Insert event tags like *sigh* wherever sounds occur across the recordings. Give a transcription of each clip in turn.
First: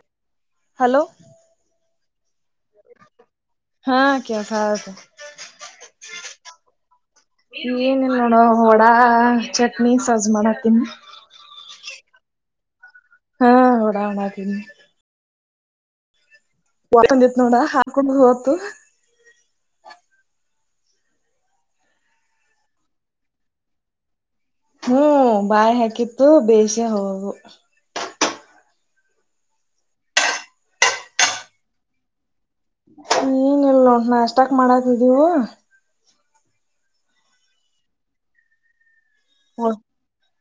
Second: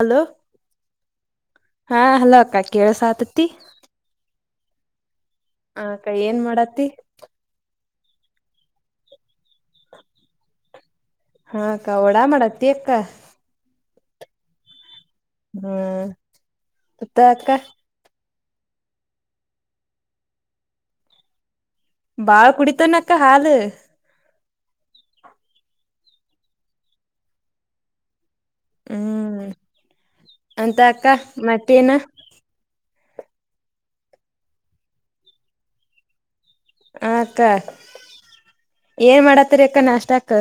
Hello hello ಹಾ hello ಅಕ್ಕ ಕೇಳಸಾತತಿ?? ಹೌದು ಆ ಕೈ ಏನ್ ಮಾಡತಿ ಏನಿಲ್ಲ ನೋಡ ವಡಾ ಚಟ್ನಿ ಸಸ್ ಮಾಡತ್ತನ್ ಹಾಕ ವಾಡಾ ಮಾಡತ್ತ ಅಕ್ಕ ಹಾ ಹೊಡಾವಣಾ ತಿನ ಹ್ಮ್ ಮತ್ತ *unintelligible* ದಿತ್ ಅಕ್ಕ ನೋಡ ಹಾಕೊಂಡು ಹೋತು ಬಾಳ ಕುಡಿತ ನಕ್ಕ ಹಾಲ ಹ್ಮ್ ಬಾಯಿ ಹಾಕಿತ್ತು ಬೇಯಸ್ಯ ಹೋಗವು ಹ್ಮ್ ಅಂತ ಅಕ್ಕ ಮತ್ತೇನ ಏನಲ್ಲ ನೋಡ್ ನಷ್ಟಕ್ ಮಾಡಕಿದೀವು ಅಕ್ಕ ಏನ್ ಮಾಡತ್ತರಿ ಅಕ್ಕ ನಾಷ್ಟ ಅಕ್ಕ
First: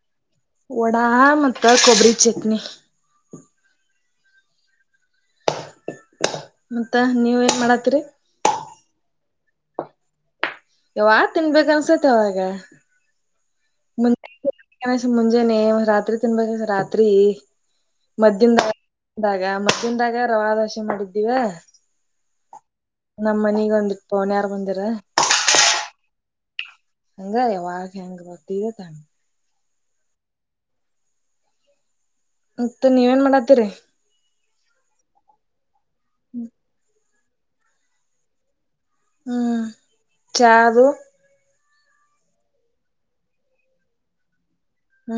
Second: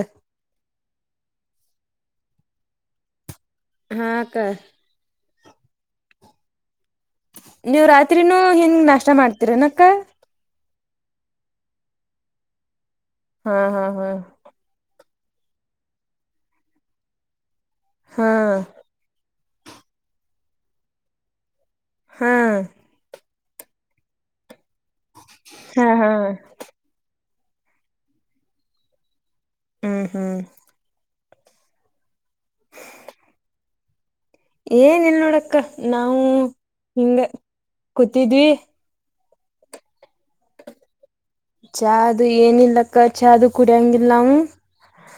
ವಡಾ ಮತ್ತ ಕೊಬ್ಬರಿ ಚಟ್ನಿ ಹಾಕ್ಕ ಹ್ಮ ನೀವ್ ರಾತ್ರಿನೂ ಹೆಂಗ ನಾಷ್ಟ ಮಾಡ್ತೀರನಕ್ಕ ಯಾವಾಗ ತಿನ್ಬೇಕ ಅನ್ಸತೆ ಅವಾಗ ಹಾ ಹಾ ಹಾ ಮುಂಜೆ ಮುಂಜಾನೆ ರಾತ್ರಿ ತಿನ್ಬೇಕ ರಾತ್ರಿ ಹಾ ಮಧ್ಯಾನ್ ಗ ಮದ್ಯಾಹ್ನದಾಗ ರವಾ ದೋಸೆ ಮಾಡಿದ್ದೀವ ಹಾಂ ನಮ್ಮ ಮನೀಗ ಬಂದಿಟ್ಟ ಪೋನ್ ಯಾರು ಬಂದಿ ಹಾ ಹಾ ಹಂಗ್ರ ವಾರ ಹೆಂಗ ಬರ್ತರ ತಾನ ಹ್ಮ್ ಹ್ಮ್ ಮತ್ತ ನೀವ ನ್ ಮಾಡಾತೀರಿ ಏನ್ ಇಲ್ ನೋಡಕ್ಕ ನಾ ಹ್ಮ್ ಹಿಂಗ ಕೂತಿದ್ವಿ ಹ್ಮ್ ಚಾದು ಚದು ಏನಿಲ್ಲಕ್ಕ ಚಾದು ಕುಡಿಯಂಗಿಲ್ಲ ನವು ಹ್ಮ್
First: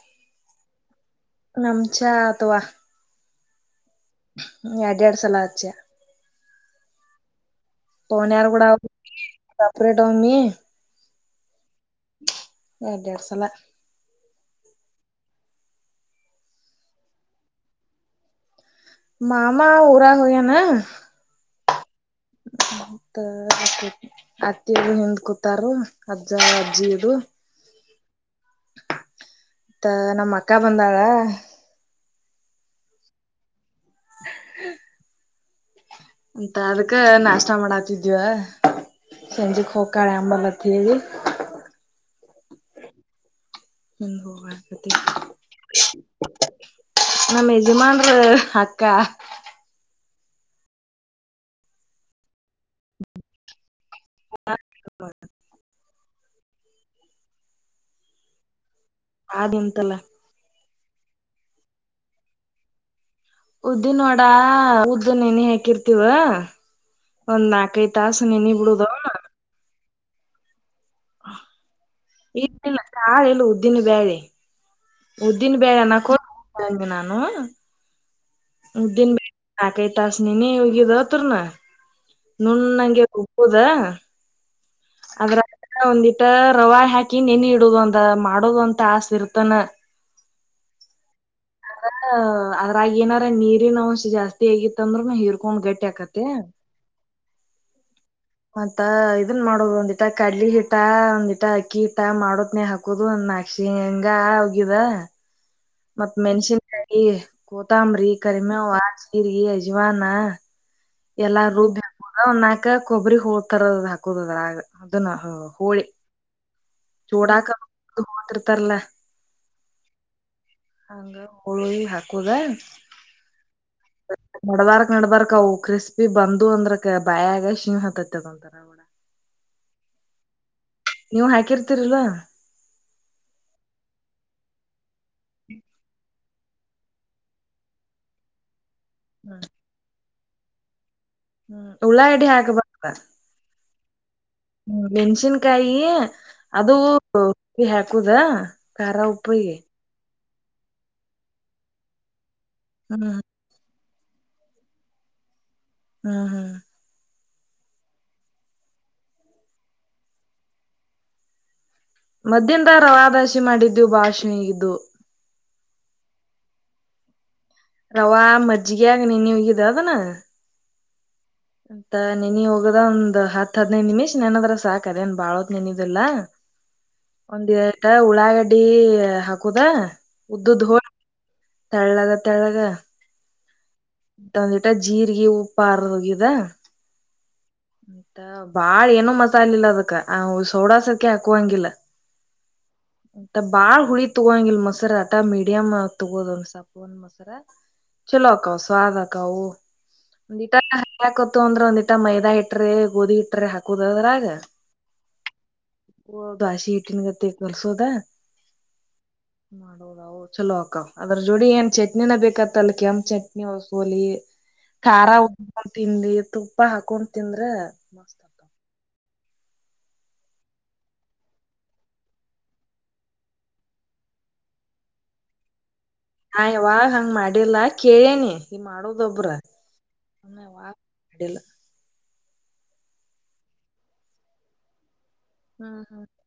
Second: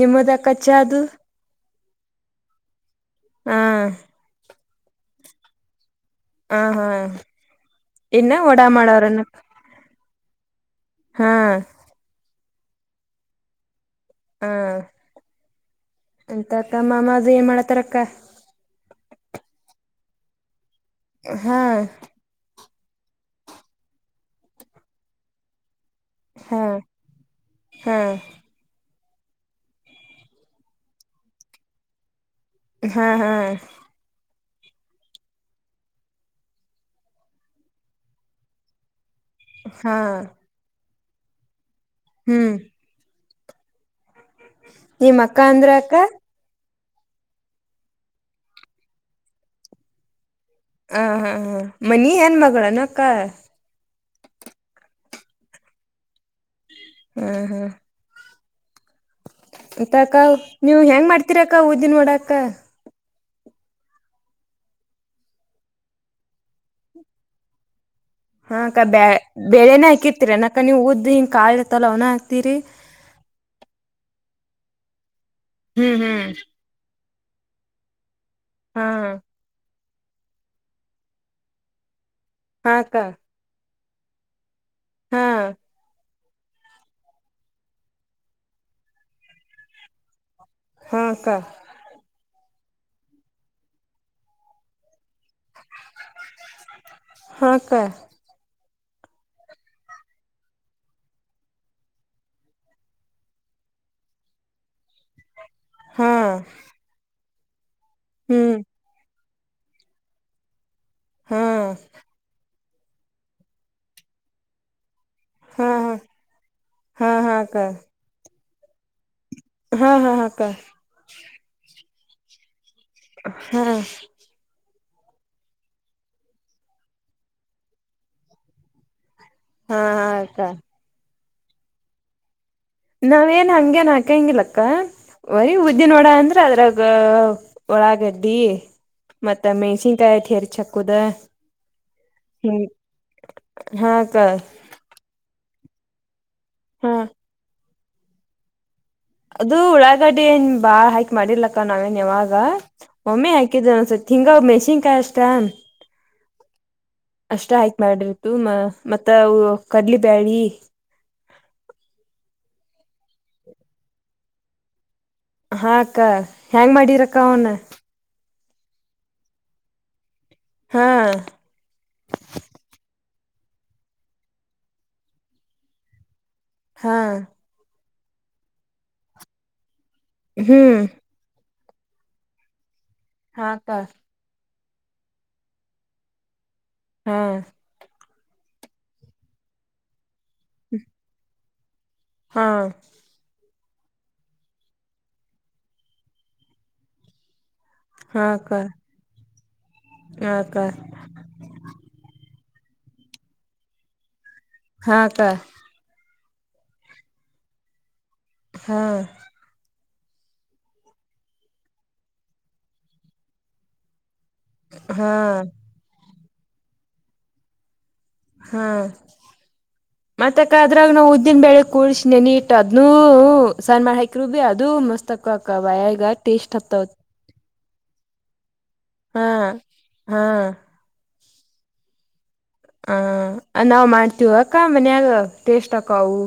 ನಿಮ್ಮದಕ ಚ್ಚ ಅದು ನಮ್ಚ ಅಥವಾ ಹಾ ಹ್ಮ್ ಯಾರ್ಡೆರಡು ಸಲ ಆಚಾ ಹ ಹಾ ಇನ್ನ ಪೋನ್ಯಾರ್ ಕೂಡ ವಡಾ ಮಾಡವ್ರನ್ನ ಸಪ್ರೇಟ್ ಒಮ್ಮಿ ಹಾ ಎರಾಡು ಎರಡ್ ಸಲ ಹಾ ಎಂತ ಅಕ್ಕ ಮಾಮದು ಏನ್ ಮಾಡತಾರ ಅಕ್ಕ ಮಾಮಾ ಊರ ಒಗ್ಯನ ಹಾ ಮ ಅತ್ತಿಗ ಹಿಂದ್ ಕೂತಾರು ಅಜ್ಜ ಹಾ ಅಜ್ಜಿ ಇದು ಹಾ ಮತ್ತ ನಮ್ಮ ಅಕ್ಕ ಬಂದಾಳ ಹಾ ಹಾ ಹಮ್ *unintelligible* ಅಂತ ಅದಕ್ಕ ನಾಷ್ಟ ಮಾಡಾತಿದಿವ. ಸಂಜಿಕ ಹಾ ಹೊಕ್ಕಾಳ ಯಾಂಬಾಲ್ ಅತ ಹೇಳಿ. ಹ್ಮ್. ನಿಮ್ ಅಕ್ಕ ಅಂದ್ರ ಅಕ್ಕ *inaudible* ನಮ್ಮ ಯಜಮನ್ರ ಅಕ್ಕಾ. ಹ ಹಾ ಹಾ ಮನಿ ಹೆಣ್ಣ ಮಗಳ ಏನ್ ಅಕ್ಕ. *inaudible* ಹ ಹ. ಅದಿಂತಲ್ಲ ಮತಕ್ಕಾ ನೀವ್ ಹೆಂಗ್ ಮಾಡ್ತಿೀರಕ್ಕ ಉದ್ದಿನ ವಡಾಕ್ಕ. ಉದ್ದಿನ ವಡಾ ಉದ್ದ ನೇಣಿ ಹಾಕಿರ್ತವ ಒಂದ್ ನಾಲ್ಕ ಐ ಟಾಸ ನೇಣಿ ಹಾ ಬಿಡುದ ಅವನ್. ಅಕ ನೀವ ಉದ್ದ ಹಿಂಗ ಕಾಳ ಇರ್ತ್ತಲ್ಲ ಅವನ ಹಾಕ್ತರಿ. ಇದ್ದಿಲ್ಲ ಕಾಳ್ ಇಲ್ಲ ಉದ್ದಿನ ಬ್ಯಾಳಿ ಉದ್ದಿನ ಬ್ಯಾಳಿ ಅನಾಕ ಹ್ಮ್ ಹೊಗ ಅಂದಿ ನಾನು. ಹಾ ಉದ್ದಿನ ಬ್ಯಾಳಿ ನಾಕ ಐದ ಟಾಸ್ ನೇಣಿ ಉಗಿದು ಅವತುರ್ಣ. ಹಾ ಅಕ್ಕ ನುಣಂಗೆ ರುಬ್ಬುದ. *inaudible* ಹಾ ಅತ ರವ ಹಾಕಿ ನೇಣಿ ಇಡುದು ಒಂದ ಮಾಡೋದು ಅಂತ ಟಾಸ್ ಇರ್ತಾನ. ಹ್ಮ್ ಅಕ್ಕಾ. ಅದ್ರಾಗ ಏನಾರ ನೀರಿನ ಅವಶ ಜಾಸ್ತಿ ಆಗಿತ್ತ ಅಂದ್ರೂ ನ ಹಿರ್ಕೊಂಡ್ ಗಟ್ಟಿ ಆಕತ್ತ. ಹ ಅಕ್ಕಾ. ಮತ್ತ ಇದನ್ ಮಾಡೋದು ಒಂದಿಟ ಕಡ್ಲಿ ಹಿಟ ಒಂದಿಟ ಅಕ್ಕಿ ಹಿಟ ಮಾಡತ್ನೇ ಹಾಕೋದು ಅಂದ ನಾಕ್ ಶೇಂಗಾ ಒಗಿದ. ಹಾ ಮತ್ ಮೆಣಸಿನ್ ಕಾಯ ಕೂತಂಬ್ರಿ ಹ್ಮ್ ಕರಿಮೆವ. ಜೀರಿಗಿ ಅಜವಾನ ಹಾ ಎಲ್ಲಾ ರುಬ್ಬಿ ಹಾಕುದ ಒಂದ ನಾಕ್ ನಾಕ ಕೊಬ್ಬರಿ ಹೋಳ್ತರದ ಹಾಕುದ ಅದ್ರ ಅದನ್ನ ಹಾ ಹೋಳಿ. ಹಾ ಹಾ ಚೂಡಾಕ ಅಕ್ಕ ಹೋತಿರ್ತಾರಲ್ಲ. ಹಾ ಹಾ ಅಕ್ಕ ಹಂಗ ಹೋಳಿ ಹಾಕೋದ. ಹ. ನಡಡ್ಬಾರಕ್ವು ಕ್ರಿಸ್ಪಿ ಬಂದು ಅಂದ್ರಕ ಬಾಯಾಗ ಶಿಂಗ್ ಹತ್ತತ್ತದ ಅಂತಾರ ಅವ. ಹ ಹ ಅಕ್ಕಾ. ನೀವು ಹಾಕಿರ್ತಿರ ಇಲ್ಲೋ. ನಾವ ಏನ್ ಹಂಗಗೆನ್ ಹಾಕಂಗಿಲ್ಲಕ್ಕ ವರಿ ಉದ್ದಿನ ವಡಾ ಅಂದ್ರ. ಅದ್ರಾಗ ಉಳಾಗಡ್ಡಿ ಹ್ಮ್ ಮತ್ತ ಮೆಣ್ಸಿನ್ಕಾಯಿ ಅಟ್ ಹೆರಿಚಿ ಹಾಕೋದ. ಹ್ಮ್ ಉಳ್ಳಾಗಡ್ಡಿ ಹಾಕ್ ಬಕ್ ಹಾ ಅಕ್ಕ ಹ್ಮ ಬೆೆಣ್ಸಿನ್ಕಾಯಿ ಅದು ಹಾ ರುಬ್ಬಿ ಹಾಕುದಾ. ಕಾರಾ ಉಪ್ಪಿಗೆ. ಗಡ ಏನ್ ಬಾ ಹಾಕಿ ಮಾಡಿರ್ಲಕ್ಕ ನಾವೇನ್ ಯಾವಾಗ ಹ್ಮ್ ಒಮ್ಮೆ ಹಾಕಿದ ಅನ್ಸ ಹಿಂಗ ಮೆಸಿನ್ಕಾಯಿ ಅಷ್ಟಾ. ಹ್ಮ್ ಹ್ಮ್. ಅಷ್ಟ ಹಾಕಿ ಮಾಡಿರ್ತು ಮ ಮತ್ತ ಕಡ್ಲಿ ಬ್ಯಾಳಿ. ಮದ್ದಿಂದಾಗ ರವಾದಾಸಿ ಮಾಡಿದ್ದೀವು ಬಾಳ್ ಶಿವ್ಯ ಆಗಿದ್ದು. ಹಾಕ್ಕ ಹೆಂಗ ಮಾಡಿರಕ್ಕ ಅವನ್. ರವಾ ಮರ್ಜ ಯಗ ನೀ ಇ ಉ ದದಾನ ಹಾ ಅಂತ ನೇಣಿ ಹೋಗದ ಒಂದ್ ಹತ್ ಹದ್ನೈದು ನಿಮಿಷ್ ನೆನದ್ರ ಸಾಕ ಅದೇನ್ ಬಾಳತ್ ನೆನಿದಲ್ಲಾ. ಹಾ. ಮತ್ತ ಉಳ್ಳಾಗಡ್ಡಿ ಹಾಕುದ. ಹ್ಮ್. ತಳ್ಳಗ ತೆಳ್ಳಗ. ಹಾಕ್ಕಾ. ಒಂದಿಟ ಜೀರ್ರಿಗೆ ಉಪ್ಪ ಅರದ ವಗ್ಯುದ. ಹ್ಮ್. ಮತ್ತಾ ಬಾಳ್ ಏನು ಮಸಾಲೆ ಇಲ್ಲ ಅದಕ್ಕ ಸೋಡಾ ಸಕೆ ಹಾಕುವಂಗಿಲ್ಲ ಹಾ ಮತ್ತ ಬಾಳ್ ಹುಳಿ ತೊಗೋಂಗಲ್ ಮೊಸರ ಅಟಾ ಮೀಡಿಯಮ್ ತಗೋದ ಒಂದ್ ಸಪ್ಪ ಒಂದ್ ಮೊಸರ ಹಾ ಚಲೋ ಆಕ್ಕಾ ಅಕ್ಕ ಸ್ವಾದ ಆಕಾ ಹಾ ಒಂದಿಟ ಅಕ್ಕ ಹರಿಕತ ಅಂದ್ರ ಒಂದಿಟ ಮೈದಾ ಇಟ್ರೆ ಗೋಧಿ ಇಟ್ರ ಹಾಕುದದ್ರಾಗ ಹಾ ಸ ಹಓ ಹೌದು ಆಶಿ ಇಟ್ಟನ್ ಗತ್ತ ಕಲ್ಸೋದ ಹಾ ಹೌದ ಚಲೋ ಅಕ್ಕ ಅದ್ರ ಜೋಡಿ ಏನ್ ಚಟ್ನಿನ ಬೇಕತ್ತ ಅಲ್ಲಿ ಕೆಂಪ ಚಟ್ನಿ ಸೋಲಿ ಖಾರ ಹಾ ಉಡ್ಕೊಂಡು ತಿನ್ಿ ತುಪ್ಪ ಹಾಕೊಂಡ್ ತಿಂದ್ರೆ ಮಸ್ತ್ ಅಕ್ಕವ್ ಹಾ ಮತ್ತಕ್ಕ ಅದ್ರಾಗ ನಾವವು ಉದ್ದಿನ ಬೆಳಗ್ ಕೂರ್ಸಿನೆ ನೀಟ್ದ್ನುೂ ಸಣ್ಣ ಮಾಡ ಹಾಕರು ಬಿೀ ಅದು ಮಸ್ತಕ ಕವ ನಾ್ವಾಗ ಹಂಗ ಮಾಡಿಲ್ಲ ಕೇಳೇನಿ ಈ ಹಾ ಮಾಡೋದೊಬ್ರ ಹಾ ಇಡಲ್ಲ ಹ ನಾವ್ ಮಾಡ್ತೀವ ಅಕ್ಕ ಮನ್ಯಾಗ ಟೇಸ್ಟ್ ಹ್ಮ್ ಹ್ಮ್ ಅಕವು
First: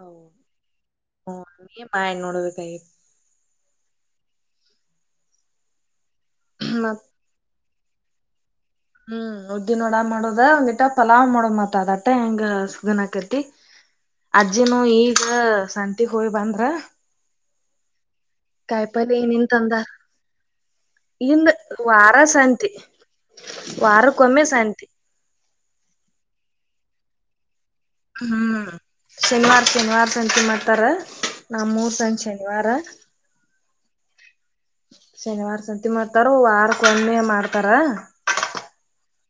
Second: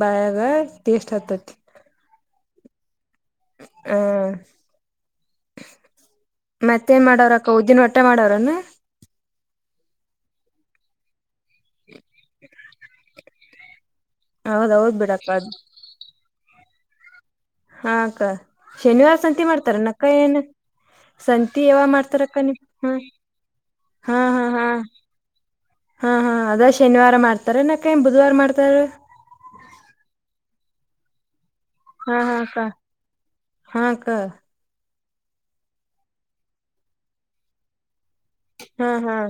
ಹೌ ಬಾಯಾಗ ಟೇಸ್ಟ್ ಹತತ್ ನೋಡ ಕೈ ಹ್ಮ ಮತ್ ಮತ್ತೆನ್ ಮಾಡೋ್ರಕ್ಕ ಉದಿನ ಬಟ್ಟೆ ಮಾಡೋ್ರನ್ನು ಹ್ಮ್ ಉದ್ದಿನೋಡ ಮಾಡೋದ ಒಂಗಿಟ ಪಲಾವ್ ಮಾಡೋ ಮಾತ ಅದಟ ಹೆಂಗ ಸಗನ್ ಆಕತಿ ಹ ಅಜ್ಜಿನು ಈಗ ಸಂತಿ ಹೋಯಿ ಬಂದ್ರ ಹಾ ಅಕ್ಕ ಶನಿವಾರ ಕಾಯಿಪಲ್ಲೆ ಸಂತ ಏನೇನ್ ಮಾಡ್ತಾರ ತಂದಾರ. ನಕ್ಕ ಏನು ಇಂದ ಸಂತಿ ಯಾವ ವಾರ ಮಾಡ್ತಾರಕ್ಕ ನೀ ಸಂತಿ ಹ ಹಾ ವಾರಕ್ಕೊಮ್ಮೆ ಹಾ ಹಾ ಸಂತಿ ಹಾ ಹಾ ಅದ ಶನಿವಾರ ಮಾಡ್ತ ಹ್ಮ್ ಶನಿವಾರ್ ಶನಿವಾರ ಸಂತ ಮಾಡ್ತಾರ ನಾ ಹಾ ಹಾ ಅಕ್ಕ ಮೂೂರ್ತ್ತಂಜನಿವಾರ ಹಾ ಅಕ್ಕ ಶನಿವಾರ ಸಂತ ಮಾಡ್ತಾರ ವಾರಕ್ ಒಮ್ಮೆ ಮಾಡ್ತಾರ ಹ್ಮ್ ಹಾ್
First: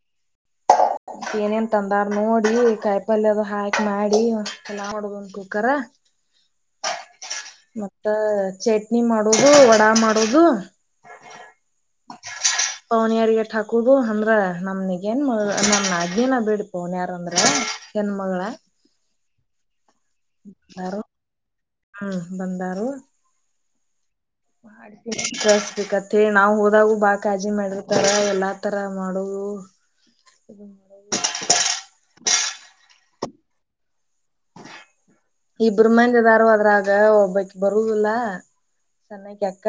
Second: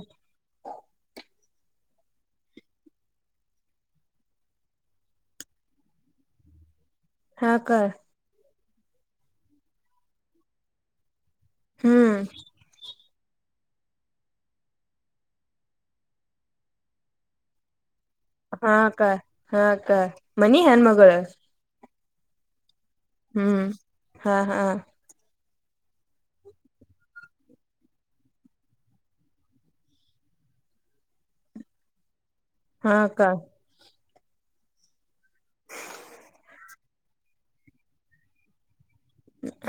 ಏನೇನ್ ತಂದಾರ್ ನೋಡಿ ಕಾಯಿಪಲ್ಯ ಅದು ಹಾಕಿ ಮಾಡಿ ಎಲ ಹೊಡದ್ ಒಂದ ಕುಕ್ಕರ್ ಹಾ ಅಕ್ಕ ಮತ್ತ ಚಟ್ನಿ ಮಾಡೋುದು ವಡಾ ಮಾಡೋುದು ಹ್ಮ್ ಪವನ ಯಾರಗಟ್ ಹಾಕುದು ಅಂದ್ರ ನಮನಗ ಏನ್ ನಮ ಅಜ್ೇನ ಬಿೇಡ್ ಪವನ ಯಾರ್ ಅಂದ್ರ ಹೆಣ್ಮಗಳ ಹಾಕ್ಕ ಹಾಕ್ಕ ಮನಿ ಹೆನ್ ಯಾರು ಮಗಳ ಹ್ಮ್ ಬಂದಾರು ಹ್ಮ್ ಹಾ ಹಾ ಕಸ್ ಬಿಕತ್ತ ನಾವ್ ಹೋದಾಗ ಬಾ ಕಜಿ ಮಾಡಿರ್ತಾರ ಎಲ್ಲಾ ತರ ಮಾಡೋುದು ಮಾರ *inaudible* ಹಾಂ ಅಕ್ಕ ಇಬ್ಬ್ರ ಮಂದದಾರು ಅದ್ರಾಗ ಒಬ್ಬಕ್ ಬರುದಿಲ್ಲ ಚನ್ನೈಗ್ ಯಕ್ಕ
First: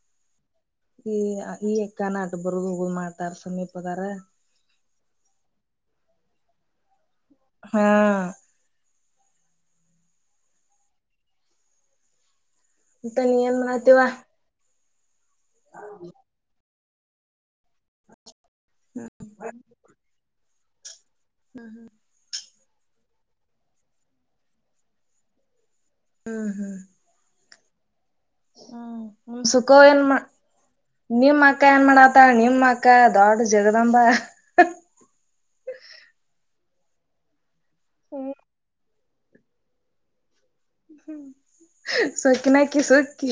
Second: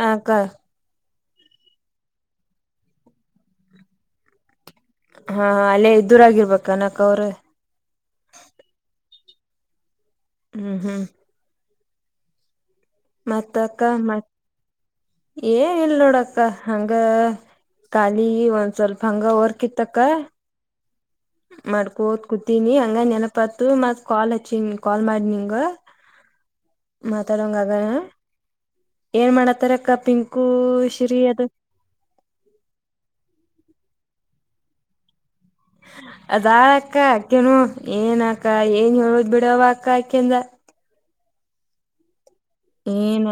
ಹಕ್ಕ ಈ ಈ ಎಕ್ಕ ನ ಆಟ ಬರುದು ಹ ಮಾಡ್ತಾರ ಸಮೀಪದಾರ ಹಾ ಅಲ್ಲೇ ಇದದುರ ಆಗರ್ಬೇಕ ನಕ್ ಅವ್ರ ಹಾ ಹ್ಮ್ ಹ್ಮ್ ಂತ ನೀ ಎ ಮತಿವ ಏ ಇಲ್ ನೋಡಕ್ಕ ಹಂಗ ಖಾಲಿ ಒ ಒಂದ್ ಸ್ವಲ್ಪ ಹಂಗ ಹೊೋರ್ಕಿತ್ತಕ್ಕ ಮಾಡ್ಕೋದ ಕುೂತಿನಿ ಹಂಗ ನೆನಪತ್ ಮತ್ ಕಾಲ್ ಹಚ್ಚ ಕಾಲ್ ಮಾಡಿ ನಿಂಗ ಹ್ಮ್ ಹ್ಮ್ *unintelligible* ಏನ್ ಹ್ಮ ಸುಖ ಮಾಡತ್ತಾರಕ್ಕ ಏನ್ಮ್ಮ ಪಿಂಕು ಶ್ರೀ ಅದು ಅಕ್ಕ ಏನ್ ಮಾಡಾಅತಳ ನಿಮ್ ಅಕ್ಕ ದೊಡ್ ಜಗದಾಮಂಬ ಅದಾಳ ಅಕ್ಕ ಅಕ್ಕೇನು ಏನ ಅಕ್ಕ ಏನ್ ಹೇಳು ಬಿಡವ ಅಕ್ಕ ಅಕೆಂದ ಸಕಿ ನಕಿ ಏನ ಸಕಿ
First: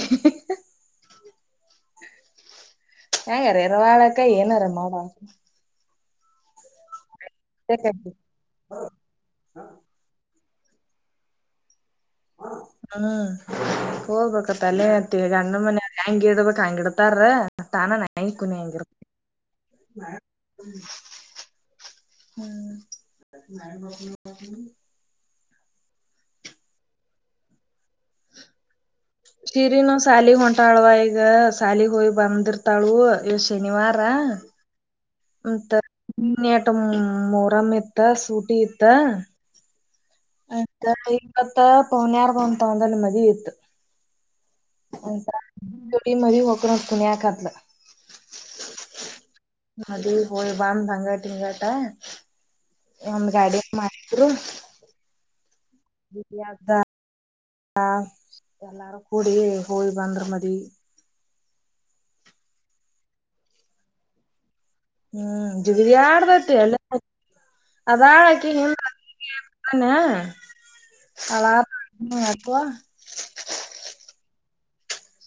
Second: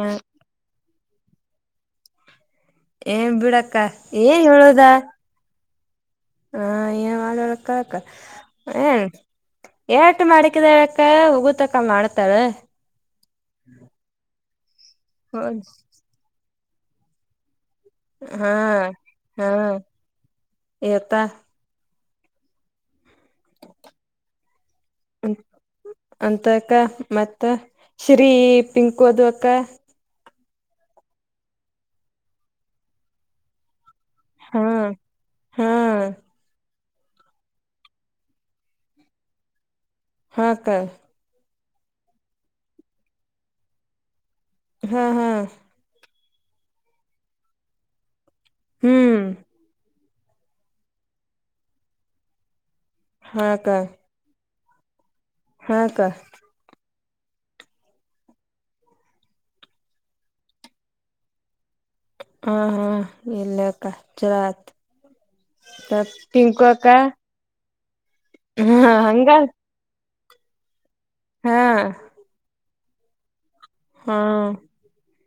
ಏನ್ ಹೆಂಗಾರ ಬಿಡಕ್ಕ ಎರವಾಳಕ ಏನ್ ಏನಾರ ಹೇಳೋದ ಮಾಡ ಹಾ ಏನ್ ಮಾಡಳಕ್ಕಕ್ಕ ಏನ್ ಏಟು ಮಾಡಿ ಹೋಗುತಕ್ಕ ಮಾಡದ್ ಹ್ಮ್ ಹೋಗ್ಬೇಕ ತಲೆಅತ್ತಿ ಗಂಡನ್ ಮನೆ ಹೆಂಗೆ ಇದ್ಬಿಟ್ *unintelligible* ತಾನ ನಾಯಿ ಹಾ ಕುಣ್ಣಿ ಹಂಗಿರು ಹಾ ಏತ ಹ್ಮ್ ಅಂತಕ್ಕ ಮತ್ತ ಶ್ರೀ ಪಿಂಕೋದು ಅಕ್ಕ ಶಿರಿನ ಸಾಲಿ ಹೊಂಟ ಇರ್ತಾಳವ ಈಗ ಸಾಲಿಗೆ ಹೋಗಿ ಬಂದಿರ್ತಾಳುವ ಇವತ್ ಶನಿವಾರ ಹಾ ಹಾ *unintelligible* ಮೊರಮ್ ಇತ್ತ ಸೂಟಿ ಇತ್ತ ಹಾಕ್ಕ ಹತ್ತ ಇಪ್ಪತ ಪೌನ್ಯಾರ್ ಬಂದ್ ತಕೊಂದು ಹೋಗನ ಮದ್ವೆ ಇತ್ತು ಹ್ಮ್ ಅಂತ ಹ್ಮ್ *unintelligible* ಹ್ಮ್ ಅದು ಹೋಯಿ ಬಂದ ಹಂಗಟ ಹಿಂಗಟ ಒಂದ್ ಗಾಡಿ ಹಾಕ್ಕ ಮಾಡಿದ್ರು ಹಾಕ್ಕ *unintelligible* ಹ ಎಲ್ಲಾರು ಕೂಡಿ ಹೋಯಿ ಬಂದ್ರು ಮದ್ವೆ ಹಾ ಹಾ ಇಲ್ಲೆ ಅಕ್ಕ ಚಲೋ ಆಯ್ತು ಹ್ಮ್ *unintelligible* ಅಲ್ಲೆ ಅದಾಳ ಅಕಿಗ್ ಹಾ ಹಂಗ *unintelligible* ಹಾ *unintelligible*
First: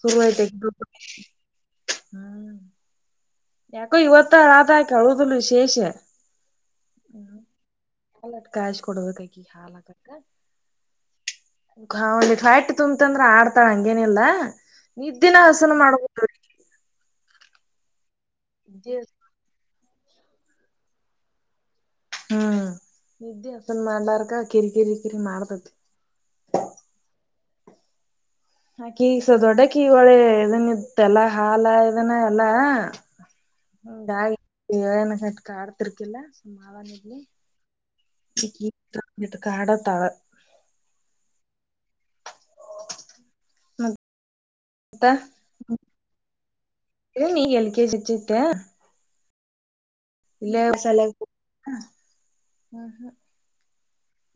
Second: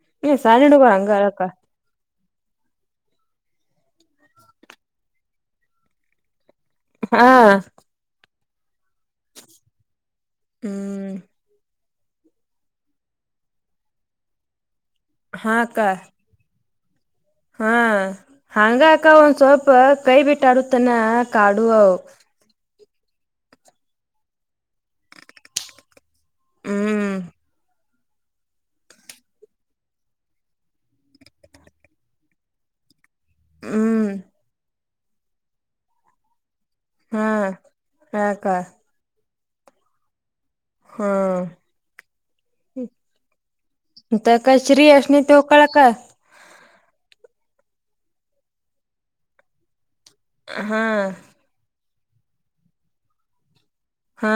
ಶುರು ಐತಿ ಆಕಿ *unintelligible* ಹ್ಮ್ ಯಾಕೋ ಇವತ್ತ ಆದಾಯಕ ಉಳುದಲು ವಿಶೇಷ ಹಾ *unintelligible* *unintelligible* ಹ್ಮ್ ತುಂಬತ್ ಅಂದ್ರ ಆಡ್ತಾಳ ಹಂಗೇನಿಲ್ಲಾ ನಿದ್ದಿನ ಹಾಸುನ ಹಾಕ್ಕ ಮಾಡ್ಬುಟು ನೋಡಿ ಹಾ ಹಂಗ ಅಕ ಒಂದ್ ಸ್ವಲ್ಪ ಕೈ ಬಿಟ್ಟ ಆಡುತನ ಕಾಡು ಅವು ಹ್ಮ ನಿದ್ದೆ ಹಾಸನ್ ಮಾಡಲಾರ್ದ ಕಿರಿ ಕಿರಿ ಕಿರಿ ಮಾಡ್ತತಿ *inaudible* ಹ ಕೀಸ ದೊಡ್ಡ ಕೀಗಳೆ ಇದನ್ ಇತ್ತೆಲ್ಲಾ ಹಾಲ ಇದನ ಎಲ್ಲಾ ಹ್ಮ್ ಹಾಗಿನಟ್ ಕ ಆಡ್ತಿರ್ಕಿಲ್ಲ ಸ ಮಾವನಿದ್ಲಿ ಹಾ ಅಕ್ಕ *inaudible* ಹಾಂ ಮತ್ತ *unintelligible* *unintelligible* ನೀ ಎಲ್ ಕೆ ಜ್ *unintelligible* ಇಲ್ಲ ಹಾ ಶಾಲೆಗೂ *unintelligible* ಹಾ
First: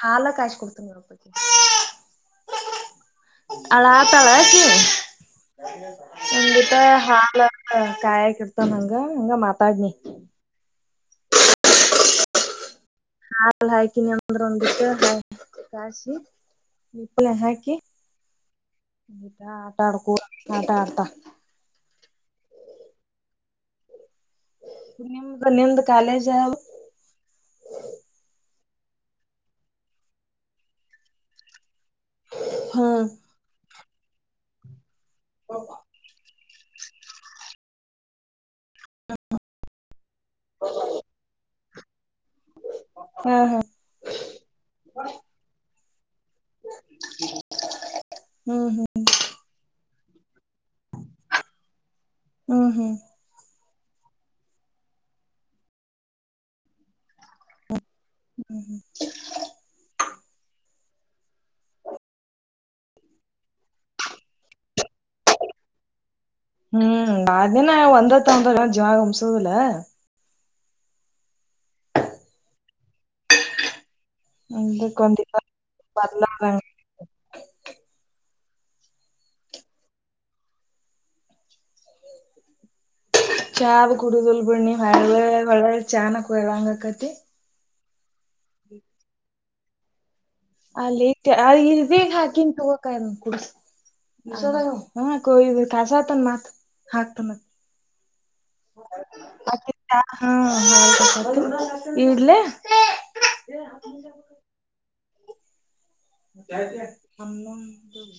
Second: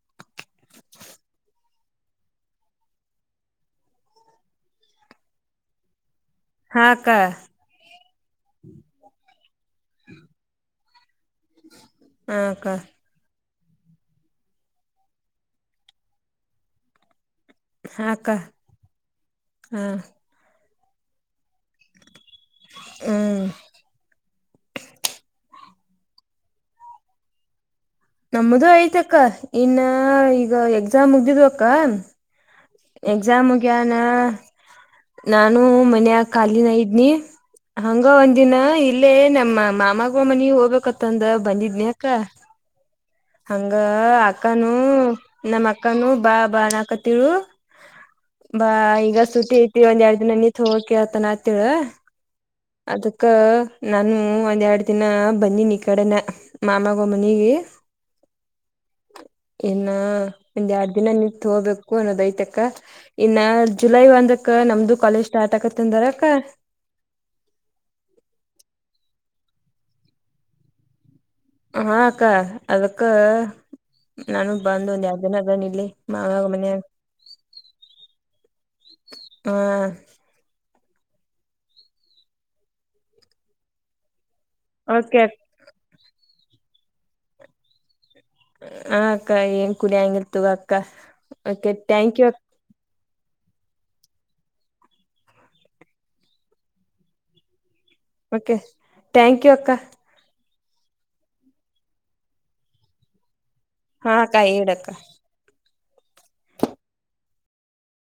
ಹಾಲ ಕಾಯಿಸ್ ಕೊಡ್ತೀನಿ *unintelligible* ಅಳತಳಕ್ಕೆ ಒಂದಿಟ್ಟ ತ ಹಾಕ್ಕ ಹಾಲ ಕಾಯಾಕ ಇರ್ತನ್ಂಗ ಹಂಗ ಮಾತಾಡ್ನಿ ಹಕ್ಕ ಹಲ್ ಹಾಕನಿ ಅಂದ್ರ ಒಂದಿಟ್ಟ ಹ ಕಸಿ ಹಾಕಿಊ ಹಾಕ್ಕ ಹ ಆಟಾ ಆಡ್ಕೋ ಆಟಡ್ ತ್ತ ಹ್ಮ್ ನಿಮ್ದ ನಿಮ್ದ ಕಾಲೇಜ ಯಾವದೂ ನಮ್ಮ್ದ ಐತ ಅಕ್ಕ ಇನ್ನ ಈಗ ಎಕ್ಸಾಮ್ ಮುಗ್ದಿದ್ವಕ್ಕ ಹಾ ಎಕ್ಸಾಮ್ಗ್ಯಾನ ನಾನು ಮನ ಕಖಾಲಿನ ಇದನೀ ಹಂಗ ಒಂದ ದಿನ ಇಲ್ಲೇ ನಮ್ಮ ಮಾಮ ಹ ಮನಿಗ್ ಹೋಗ್ಬೇಕತ್ತಂದ ಬಂದಿದ್ನ ಅಕ ಹಾ ಹಾ ಹಂಗ ಅಕ್ಕನುೂ ನಮ್ಮ ಅಕ್ಕನುೂ ಬಾ ಬಾ ನಕ ತಿಳ ಹ್ಮ್ ಬಾ ಹ್ಮ್ ಈಗ ಸುಟಿ ಐತಿ ಒಂದ್ ಎರಡು ನನತ್ ಹೋಗಿ ಕತನ ಆ ತಿಳ ಹ್ಮ್ ಹ್ಮ್ ಅದಕ್ಕ ನಾನು ಒಂದ್ ಎರಡು ದಿನ ಬನ್ನಿನಿ ಈ ಕಡೆನ ಮಾಮಗ ಮನಿಗೆ ಎನ್ನ ಒಡು ದಿನ ನಿತ್ ಹೋಬೇಕು ಅನ್ನೋದ ಐತಕ್ಕ ಇನ್ನ ಜುಲೈ ಒಂದಕ್ಕ ನಮ್ದು ಕಾಲೇಜ್ ಸ್ಟಾರ್ಟ್ ಆಗತ್ತ ಅಂದರಕ್ಕ ಹ್ಮ್ ಆದನಿನ ಒಂದ್ರ ತೊಂದ್ರ ಜವಾಗ ಹಮ್ಸುದಿಲ್ಲ ಹಾ ಅಕ್ಕಾ ಅದಕ್ಕ ನಾನು ಬಂದ ಒಂದ ಎರಡ್ ಅದಕ್ಕೊಂದ ಜನನ್ ಇಲ್ಲಿ ಮಾವಾಗ ಬರ್ಲಾರಂಗ ಮನ್ಯಾಗ ಹಾ ಚಾವ ಕುಡದಲ್ ಬ್ಣಿ ಹಳ್ಳ ಓಕೆ ಅಕ್ಕ ವಳ್ಳ ಚಾನ ಕೊಯಾಂಗ ಕತ್ತ ಹ ಅಕ್ಕ ಏನ್ ಕುಡಂಗಿರ್ತ ಅಲ್ಲಿ ಇೇನ್ ಹಾಕಿನ್ ತಗೋಕ ಹ ಕಯ ಕಸ ಆತನ್ ಮತ್ ಹಾಕ್ತನ್ ಮತ್ ಓಕೆ ಥ್ಯಾಂಕ್ ಯು ಅಕ್ಕ ಹ ಹ ಇಡ್ಲ ಹಾಕ್ಕ ಹೇಳಡಕ್ಕ ನ